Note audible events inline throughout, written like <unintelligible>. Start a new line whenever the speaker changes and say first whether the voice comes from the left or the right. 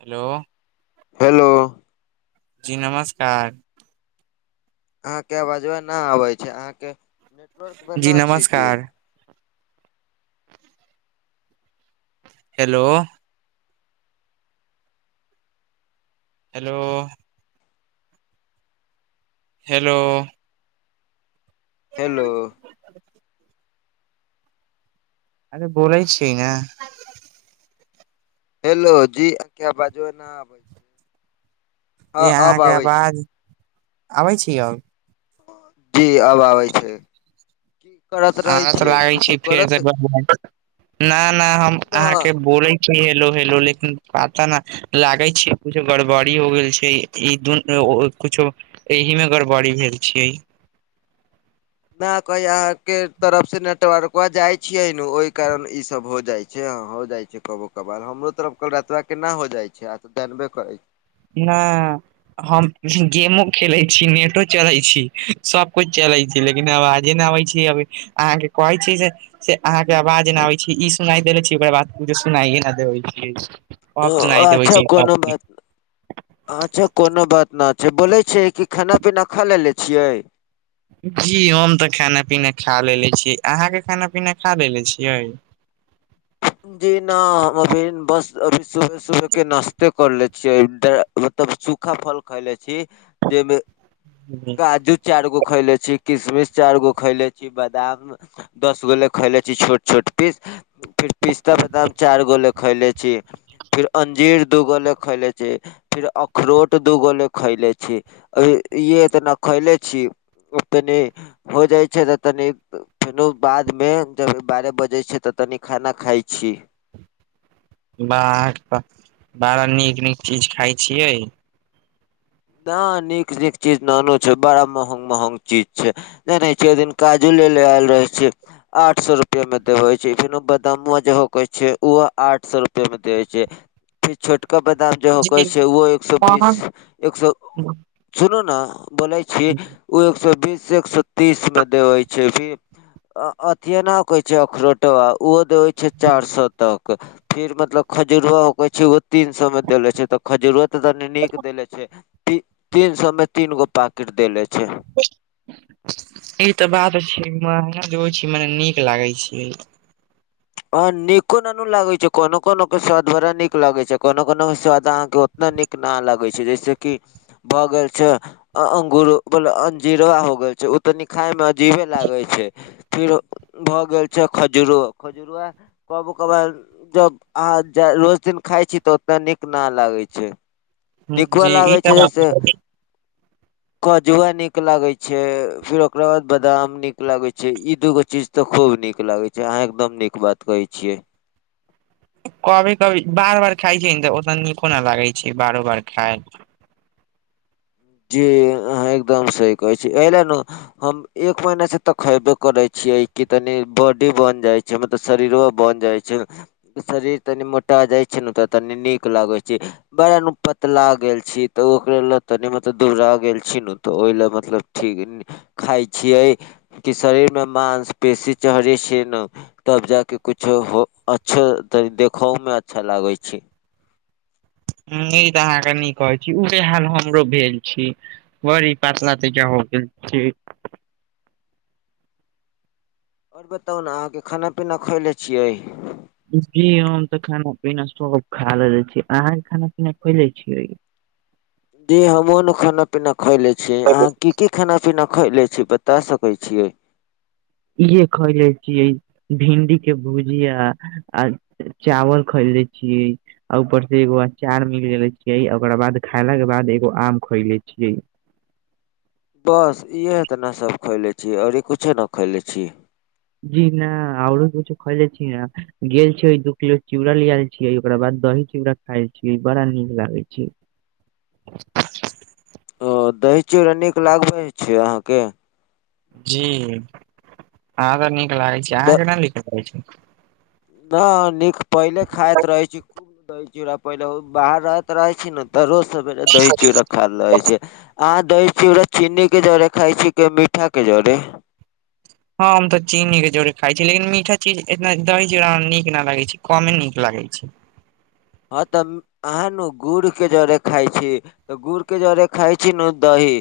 right: Hello.
left: Hello.
right: जी नमस्कार।
left: अहाँके अवाजबा ना आबैय छै, अहाँके नेटवर्क में
right: जी
left: ना छी, की।
right: नमस्कार हेलो हेलो हेलो
left: हेलो
right: <inaudible> अरे बोलैय छियै ने।
left: हेलो जी आंके आबाजो ने आबय-
right: जे अहाँके
left: आबै छै
right: अवाज आबै छी अब?
left: जी, आब आबै छै। की करत रहै
right: अहां त
left: छियै
right: लागै छी,
left: कुछो
right: फेर स
left: करत
right: <unintelligible> ना ना हम
left: न
right: अहाँके
left: न
right: बोलय हेलो-हेलो लेकिन पाता न लागै छै किछो गड़बड़ी हो गेल छै। ई दुन -ओ-ओ-कुछो एहिमे गड़बाड़ी भेल छियै।
left: न कहे अहाँ के तरफ से नेटवरकबा जाय छीयै ने ओहि कारण ई सब हो जाय छै हं हो जाय छै। जे कबौ कभार हमरो तरफ कलरातरा केना हो जाइ छै आं तऽ जानबे करै
right: नऽ हम गेमो खेलै छी नेटो चलय छी सब कुछ चलय छी लेकिन अवाजे ने आबै छै। जी अभी, अहाँके कहै छी जे से अहाँके आवाज नय आबै छै ई सुनाइ देेले छी ओकर बाद कुछो सुनाइए नय देबै छियै।
left: ओ
right: अब सुनाइ देबै
left: अच्छा
right: छै
left: कोनो
right: सब।
left: बात नै। अच्छा कोनो बात न छै। बोलै छियै कि खना पीना खा लेले छियै?
right: जी हम तऽ खाना पीना खा लेले छी अहाँ के खाना पीना खा लेले छियै?
left: जी ना हम अभी बस- अभी सुबह -सुबह के नाश्ते करले छियै। डै- मतलब सूखा फल खैले छी जै में काजू चार गो खयले छी किशमिश चारि गो खयले छी बदाम दस गो ले खैले छी छोट -छोट पीस फिर पिस्ता बादाम चाइर गो ले खैइले छी। फिर अंजीर दूगो ले खैइले छी, फिर अखरोट दूगो ले खैइले छी अभि इ ये- इतना खैइले छी इतनि हो जाय छै तऽ तनी फेनो बाद मे जब बारह बजय छै तऽ तनी खाना खाइ छी।
right: बाह बा- बाड़ा नीक नीक चीज खाइ छियै।
left: नऽ नीक नीक चीज ननो छै बड़ा महग महग चीज छै। <unintelligible> छै ओइ दिन काजु ले ले ऐल रहै छे। आठ स रुपया मे देबे छै फेनो बदामुआ जेहो कै छै ओहो आठ सए रुपया मे देे छै। फिर छोटका बदाम जहो
right: जी
left: कय छै ओहो एक सए बीस एक सए सुनू ने बोलैय छी उ एक सए बीस एक सए तीस में देबय छै <unintelligible> अ-अथिए न कय छै अखरोटबा ओहो दय छै चार सए तक फेर मतलब खजुरआ होकै छै ओ- तीन सौ मे देले छै तो खजूुरुआ त तनी नीक देले छै। ती-तीन सौ में तीन गो पाकेिट देले छै।
right: ई तऽ बात छै महगा देबय छय मने नीक लागै छै।
left: ओह्न निको ननू लागे छै, कोनो कोनो के स्वाद बड़ा नीक लागे छै, कोनो कोनो के स्वाद अहां के-ओ- ना नीक न लगै छै जैसे कि- भ गेल छ, अं-अं -अंगूरबला अंजीराबा हो गइल छै उ तनी खाय में जीह में लागइ छै फिर भऽ गेल छै खजूरो खजुरआ कबो कभार- जब अहाँ ज-रोज दिन खाइ छी तऽ ओते नीक ना लागय छै।
right: जी ई
left: बिकबऽलागै
right: तऽ
left: छै जय
right: बात
left: से
right: छै।
left: काजुआ नीक लागय छै, फिर ओकरा बाद बदाम नीक लागय छै, इ दुूगो चीज तऽ खूब नीक लागय छै, अहाँ एकदम नीक बात कहय छियै।
right: कभी-कभी, बार-बार खाइत छै ने तऽ ओसभ नीको नहि लागैत छै बारो बार खाय
left: जी, अहाँ एकदम सही कहैत छी। एहि लेल ने हम एक महीना से तऽ खयबे करै छियै, कि तनी बॉडी बन जाइ छै मतलब शरीरो बन जाइ छै। शरीर तनी मोटा जाइ छै ने, तऽ तनी नीक लागै छै। बड़ा नु पतला गेल छी, तऽ ओकरे लए तनि मत तऽ दुबरा गेल छी ने, तऽ ओहि लए मतलब ठीक, खाइ छियै ई शरीरमे मांसपेशी चढ़ै छै ने तब जाके कुछो हो अच्छो, तब देखहोमे अच्छा लागै छै।
right: ह्मम, ई तऽ अहाँके नीक कहै छी। उहे हाल हमरो भेल छै। बड़ी पतला तऽ ज हो गेल छियै।
left: और बताउ ने, अहाँके खाना-पीना खएले छियै?
right: जी हम तऽ खाना-पीना सब खा लेलेे छियै। अहाँ खाना-पीना खैले छियै?
left: जी हमहुँ ने खाना-पीना खयले छियै। अहाँ की-की खाना-पीना खइले छियै, बता सकै छियै?
right: इहे खयले छियै। भिण्डी के भुजिया आ चावल खइले छियै। आ ऊपर से एगो अचार भी लेले छियै, ओकरा बाद खाइलाके बाद एगो आम खइले छियै।
left: बस इहे इतना सब खइले छियै, औरे कुछो न खइले छी?
right: जी न औरो कुछो खैले छियै ने। गेल छियै दू किलो चूड़ा ले आइल छियै, ओकरा बाद दही चूड़ा खाइल छियै, बड़ा नीक लागै छै।
left: <inaudible> ओ दही-चूड़ा नीक लागै छै अहाँके?
right: जी अँहा बड़ नीक लागै छै। अहाँके ना नीक लागै छै?
left: न नीक पहिले खाइत रहै छी, खूब दही-चूड़ा पहिले बाहर रहैत रहै छी न तऽ रोज सबेरे दही-चूड़ा खाइल रहै छियै। अहाँ दही-चूड़ा चिन्नी के जरे खाइ छियै कि मीठा के जरे?
right: हाँ हम तऽ चीनी के जरे खाइ छियै, लेकिन मीठा चीज एतना दही-चूड़ा मे नीक न लागै छै। कमे नीक लागै छै।
left: हँ तब अहाँ नु गुड़ के जरे खाइ छी, तऽ गुड़ के जरे खाइ छी न दही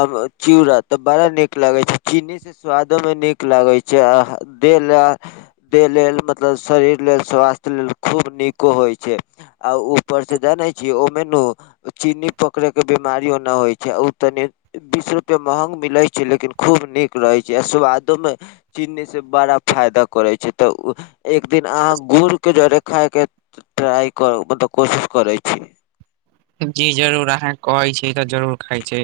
left: आब चूड़ा तऽ बड़ा नीक लागै छै, चिन्नी से स्वादो मे नीक लागै छै आ ह देह लए देह लेल मतलब शरीर लेल, स्वास्थ्य लेल खूब नीको होइ छै। आ ऊपर से जानै छियै, ओ मे नू चिन्नी पकड़यके बिमारियो ना होइ छै, आ ऊ तनि बीस रुपया महंग मिलै छै, लेकिन खूब नीक रहै छै आ स्वादोमे चिन्नीसे बड़ा फायदा करै छै, तऽ उ एक दिन अहाँ गुड़के जरे खाइके ट्राइ करू मतलब कोशिश करै छी।
right: जी जरूर। अहाँ कहै छियै तऽ जरूर खाइ छै।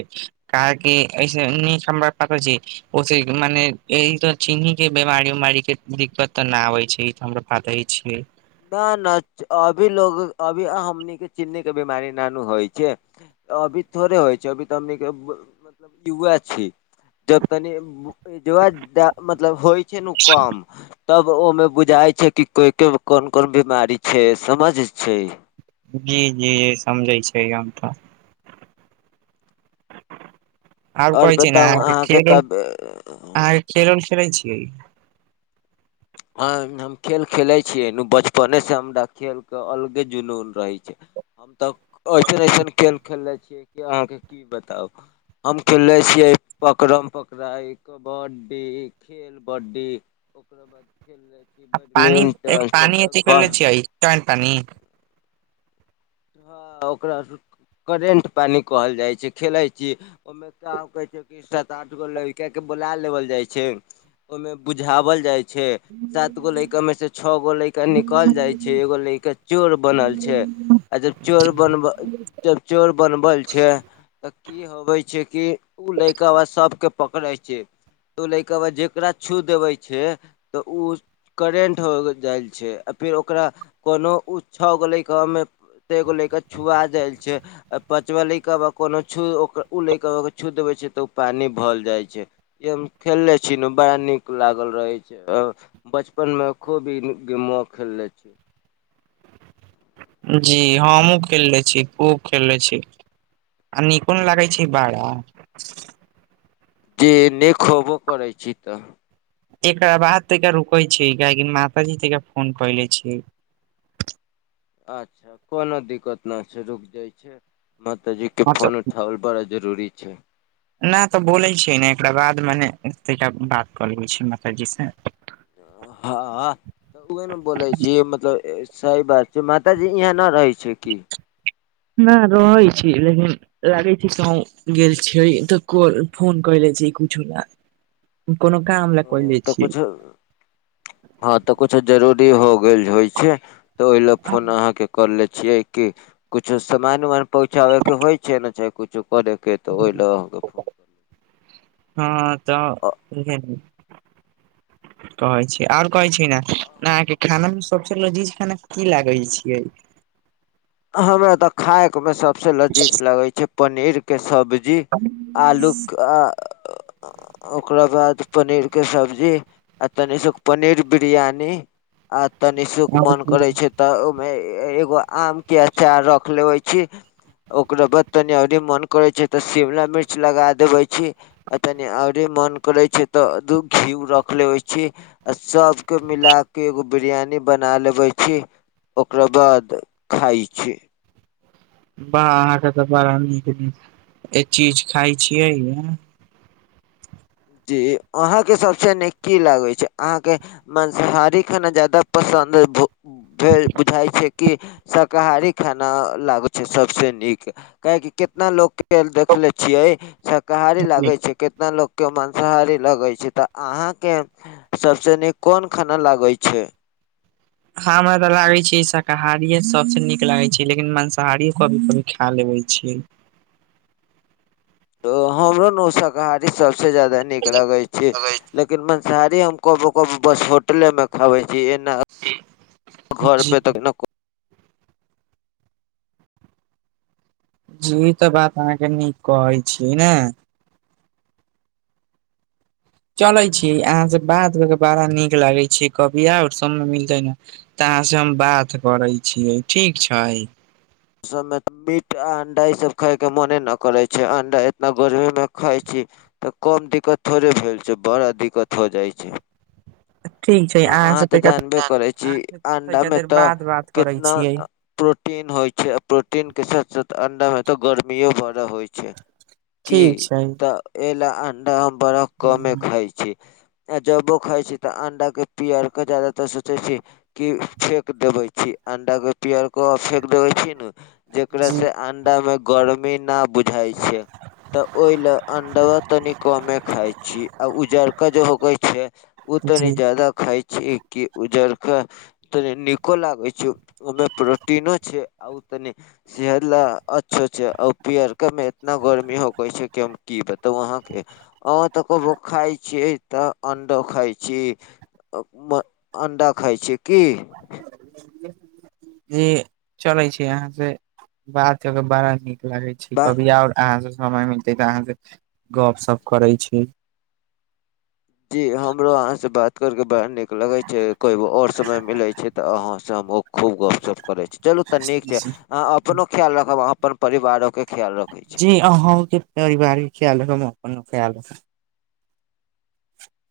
right: काहेकि एहि सँ हमरा पता छी ओसे मने एहिसँ चीन्नी के बीमारी-उमारी के दिक्कत तऽ ना आबै छै ई तऽ हमरो पाताए छियै।
left: ना ना, च् अभी लोग अभी हमनी के चिन्नी के बीमारी ना नु होइ छै। अभी थोड़े होइ छै, अभी तऽ हमनीके मतलब युवा छियै। जब तनी युवा ज मतलब होइ छै नु कम तब ओमे बुझाय छै कि कोइ के कोन-कोन बीमारी छै, समझ छै।
right: जी-जी समझै छियै हम त। आब
left: आओर
right: कहै छि ने
left: बताउ
right: अहांके
left: अहाँके
right: खेल-उल,
left: तब
right: अहांके खेल -उल खेलै छियै।
left: हं हम खेल खेलै छियै नु, बचपने से हमरा खेल के अलगे जुनून रहे छैय। हम तऽ अएसन-अएसन खेल खेलले छियै कि, अहाँके की बताउ। हम खेलले छियै पकड़म-पकड़ाई, कबड्डी खेल बड्डी ओकरा बाद खेल जाइ
right: आ पानि पानी एजे खलने छीयै स्टॉन-पानी
left: हँ ओकरा स करेंट पानी कहल जाइ छैय, खेलय छी। ओमे काम कहै छैय की, सात आठ गो लेइका के, बोला लेवल जाइ छैय। ओयमे बुझावल जाय छैय। सात गो लैका में से छौ गो लैइका निकल जाइ छैय, एगो लैइका चोर बनल छैय। आ जब चोर बनब जब चोर बनबल छैय त की ई होबे छैय कि, उ लैकवा सबके पकड़े छैय। त ऊ लैकवा, जकरा छू देबै छैय तऽ उ। करेन्ट हो जाइल छैय, आ फेर ओकरा कोनो उ छौ गो ल लैकवा मे त एगो लइका छुआ जैल छैय। पँचवा लैइकबा कोनो छू, उ लैइकबा छू देबे छैय त, उ पानी भल जाइ छैय। ई हम खेलले छी नु, बड़ा नीक लागल रहय छैय अ बचपन में खूबी इ गेमुआ खेलले छी।
right: जी हमहुं खेलले छी, खुब खेलले छी। आ निको नहि लागै छै बाड़ा।
left: जी नीक खोबो करै छि त।
right: एकरा बाद तैका रुके छीयै, कियाकि माताजी तैका फोन कइले छीयै।
left: अच्छा कोनो दिक्कत न छै, रुक जाइ छय। माताजी के फोन
right: मतलब
left: उठावल बड़ा जरूरी छै।
right: ना त बोलै छियै ने, एकरा बाद मेने तैंका बात कऽ लेबै छी, माताजी से।
left: हँऽ तऽ उहे ने बोलै छी, मतलब सही बात छै, माताजी इहाँ न रहै छै की?
right: ना रहै छी लेकिन लागै छि कहुं गेल छियै, त को फोन कय लै छी कुछो ला कोनो काम लए
left: ओ
right: कहले
left: तऽ
right: छियै।
left: कुछो हँ तऽ कुछो जरूरी हो गेल होइ छै, तऽ ओहि लै फोन अहाँके कर ले छियै कि, कुछो समान-उमान पहुँचाबै के होइ छै ने चाहे कुछो करे के त ओहि लए अहाँकेँ फोन
right: हँ त
left: अ-
right: इएह नीक।
left: <inaudible>
right: कहै छियै, आओर कहै छिये ना, अहाँके खाना मे सबसे लजीज खाना की लागय छियै।
left: हमरा तऽ खायक में सबस लजीज लागे छै पनीर के सब् जी आलू कऽ ओकरा बाद पनीर के सब्जी। आ तनिसक पनीर बिरयानी आ तनि सुख मन करे छै त, ओमे एगो आम के अचार रख लेबै छी ओकरा बाद तनि ओरी मन करे छै, त शिमला मिर्च लगा देबै छी। आ तनि आउरे मन करै छै त, दू घीउ रख लेबै छी। आ सबके मिला के एगो बिरयानी बना लेबै छी, ओकरा बाद खाइ छै।
right: वाह अहाँके तऽ बड़ा नीक नीक ए चीज खाय छियैये?
left: जी अहाँके सबसे नीक की लागै छै? अहाँके माँंसाहारी खाना जादा पसन्द भ-भेल बुझाय छै कि शाकाहारी खाना लागै छै सबसे नीक। काहेकी केतना लोक खेल देखले छियै शाकाहारी लागै छै, कितना लोक के मांसाहारी लगे छै, तऽ अहां के सबसे नीक कोन खाना लागै छै?
right: खाना तऽ लागै छै शाकाहारिये सबसँ नीक लागै छै, लेकिन मांसाहारीय कभी कभी खा लेबै छीयै।
left: तऽ हमरा न शाकाहारी सबसँ ज्यादा नीक लगै छै, ले लेकिन मंसाहारी हम कबो कबो बस होटले में खबै छी एना, घर
right: जी
left: पे त नको
right: जी ई तऽ बात अहाँके नीक कहै छीयै ने? चलै छी अहाँ से बात कऽ के बड़ा नीक लागै छी, कभी आउ समय मिलतै ने त अहाँ से हम बात करै छियै, ठीक छै?
left: सबमे मीट आ अंडा ई सब खाय के मोने न करै छै, अंडा इतना गर्मी में खाय छी। तऽ कम दिक्कत थोड़े भेल छै? बड़ा दिक्कत हो जाइ छै।
right: ठीक छै
left: आ अहाँ
right: से
left: तऽ
right: तनिका
left: जानबे करै
right: अहाँ
left: छी,
right: से तनिका
left: अंडामे
right: देर
left: तऽ
right: बाद बात करै
left: कितना
right: छियै
left: प्रोटीन होइ छै, आ प्रोटीन के साथ साथ अंडामे तऽ गर्मियो बड़ा होइ छै। की?
right: ठीक छै
left: तऽ ए लैऽ अंडा हम बड़ा कमे
right: हूँ,
left: खाइ छी। आ जबो खाइ छी तऽ अंडा के पीयर के ज्यादातर सोचै छी की फेेक देबै छी, अंडाके पियरको आ फेेक देबै छी न जेकरा
right: जी
left: से अंडा में गर्मी ना बुझाय छै। तऽ ओई लै अंडबा तनि कमे खाइ छी, आ उजरका जे होगै छै ओ तनी
right: जी
left: जादा खाय छी कि उजरका त नीको लागै छै, ओइ में प्रोटीनो छै, आ ओ तनी सेहद लाऽ अच्छो छै, औ पियरका में इतना गर्मी होैकै छै कि हम की बताउ वहाँके? आ त कबो खाय छियै, तऽ अंडो खाय छी। अ-म अण्डा खाइ छियै की?
right: <unintelligible> जी चलै छै, अहाॅं से बात क के बड़ा नीक लागै छि,
left: बाह
right: कभिया और अहाँ स समय मिलते तऽ अहाँ से गप सप करे छी।
left: जी हमरो अहाँ से बात कर के बड़ा नीक लगै छै, कोई ब-और समय मिलै छै तऽ अहाँ स हम ओ खूब गप सप करै छी, चलू तऽ नीक छै। अहॉं अपनो खियाल राखब, अहाँ अपन परिवारो के खियाल रखै छी।
right: अहौं के परिवारी के खिआल राखब हमहुँ अपन खिआल राखब।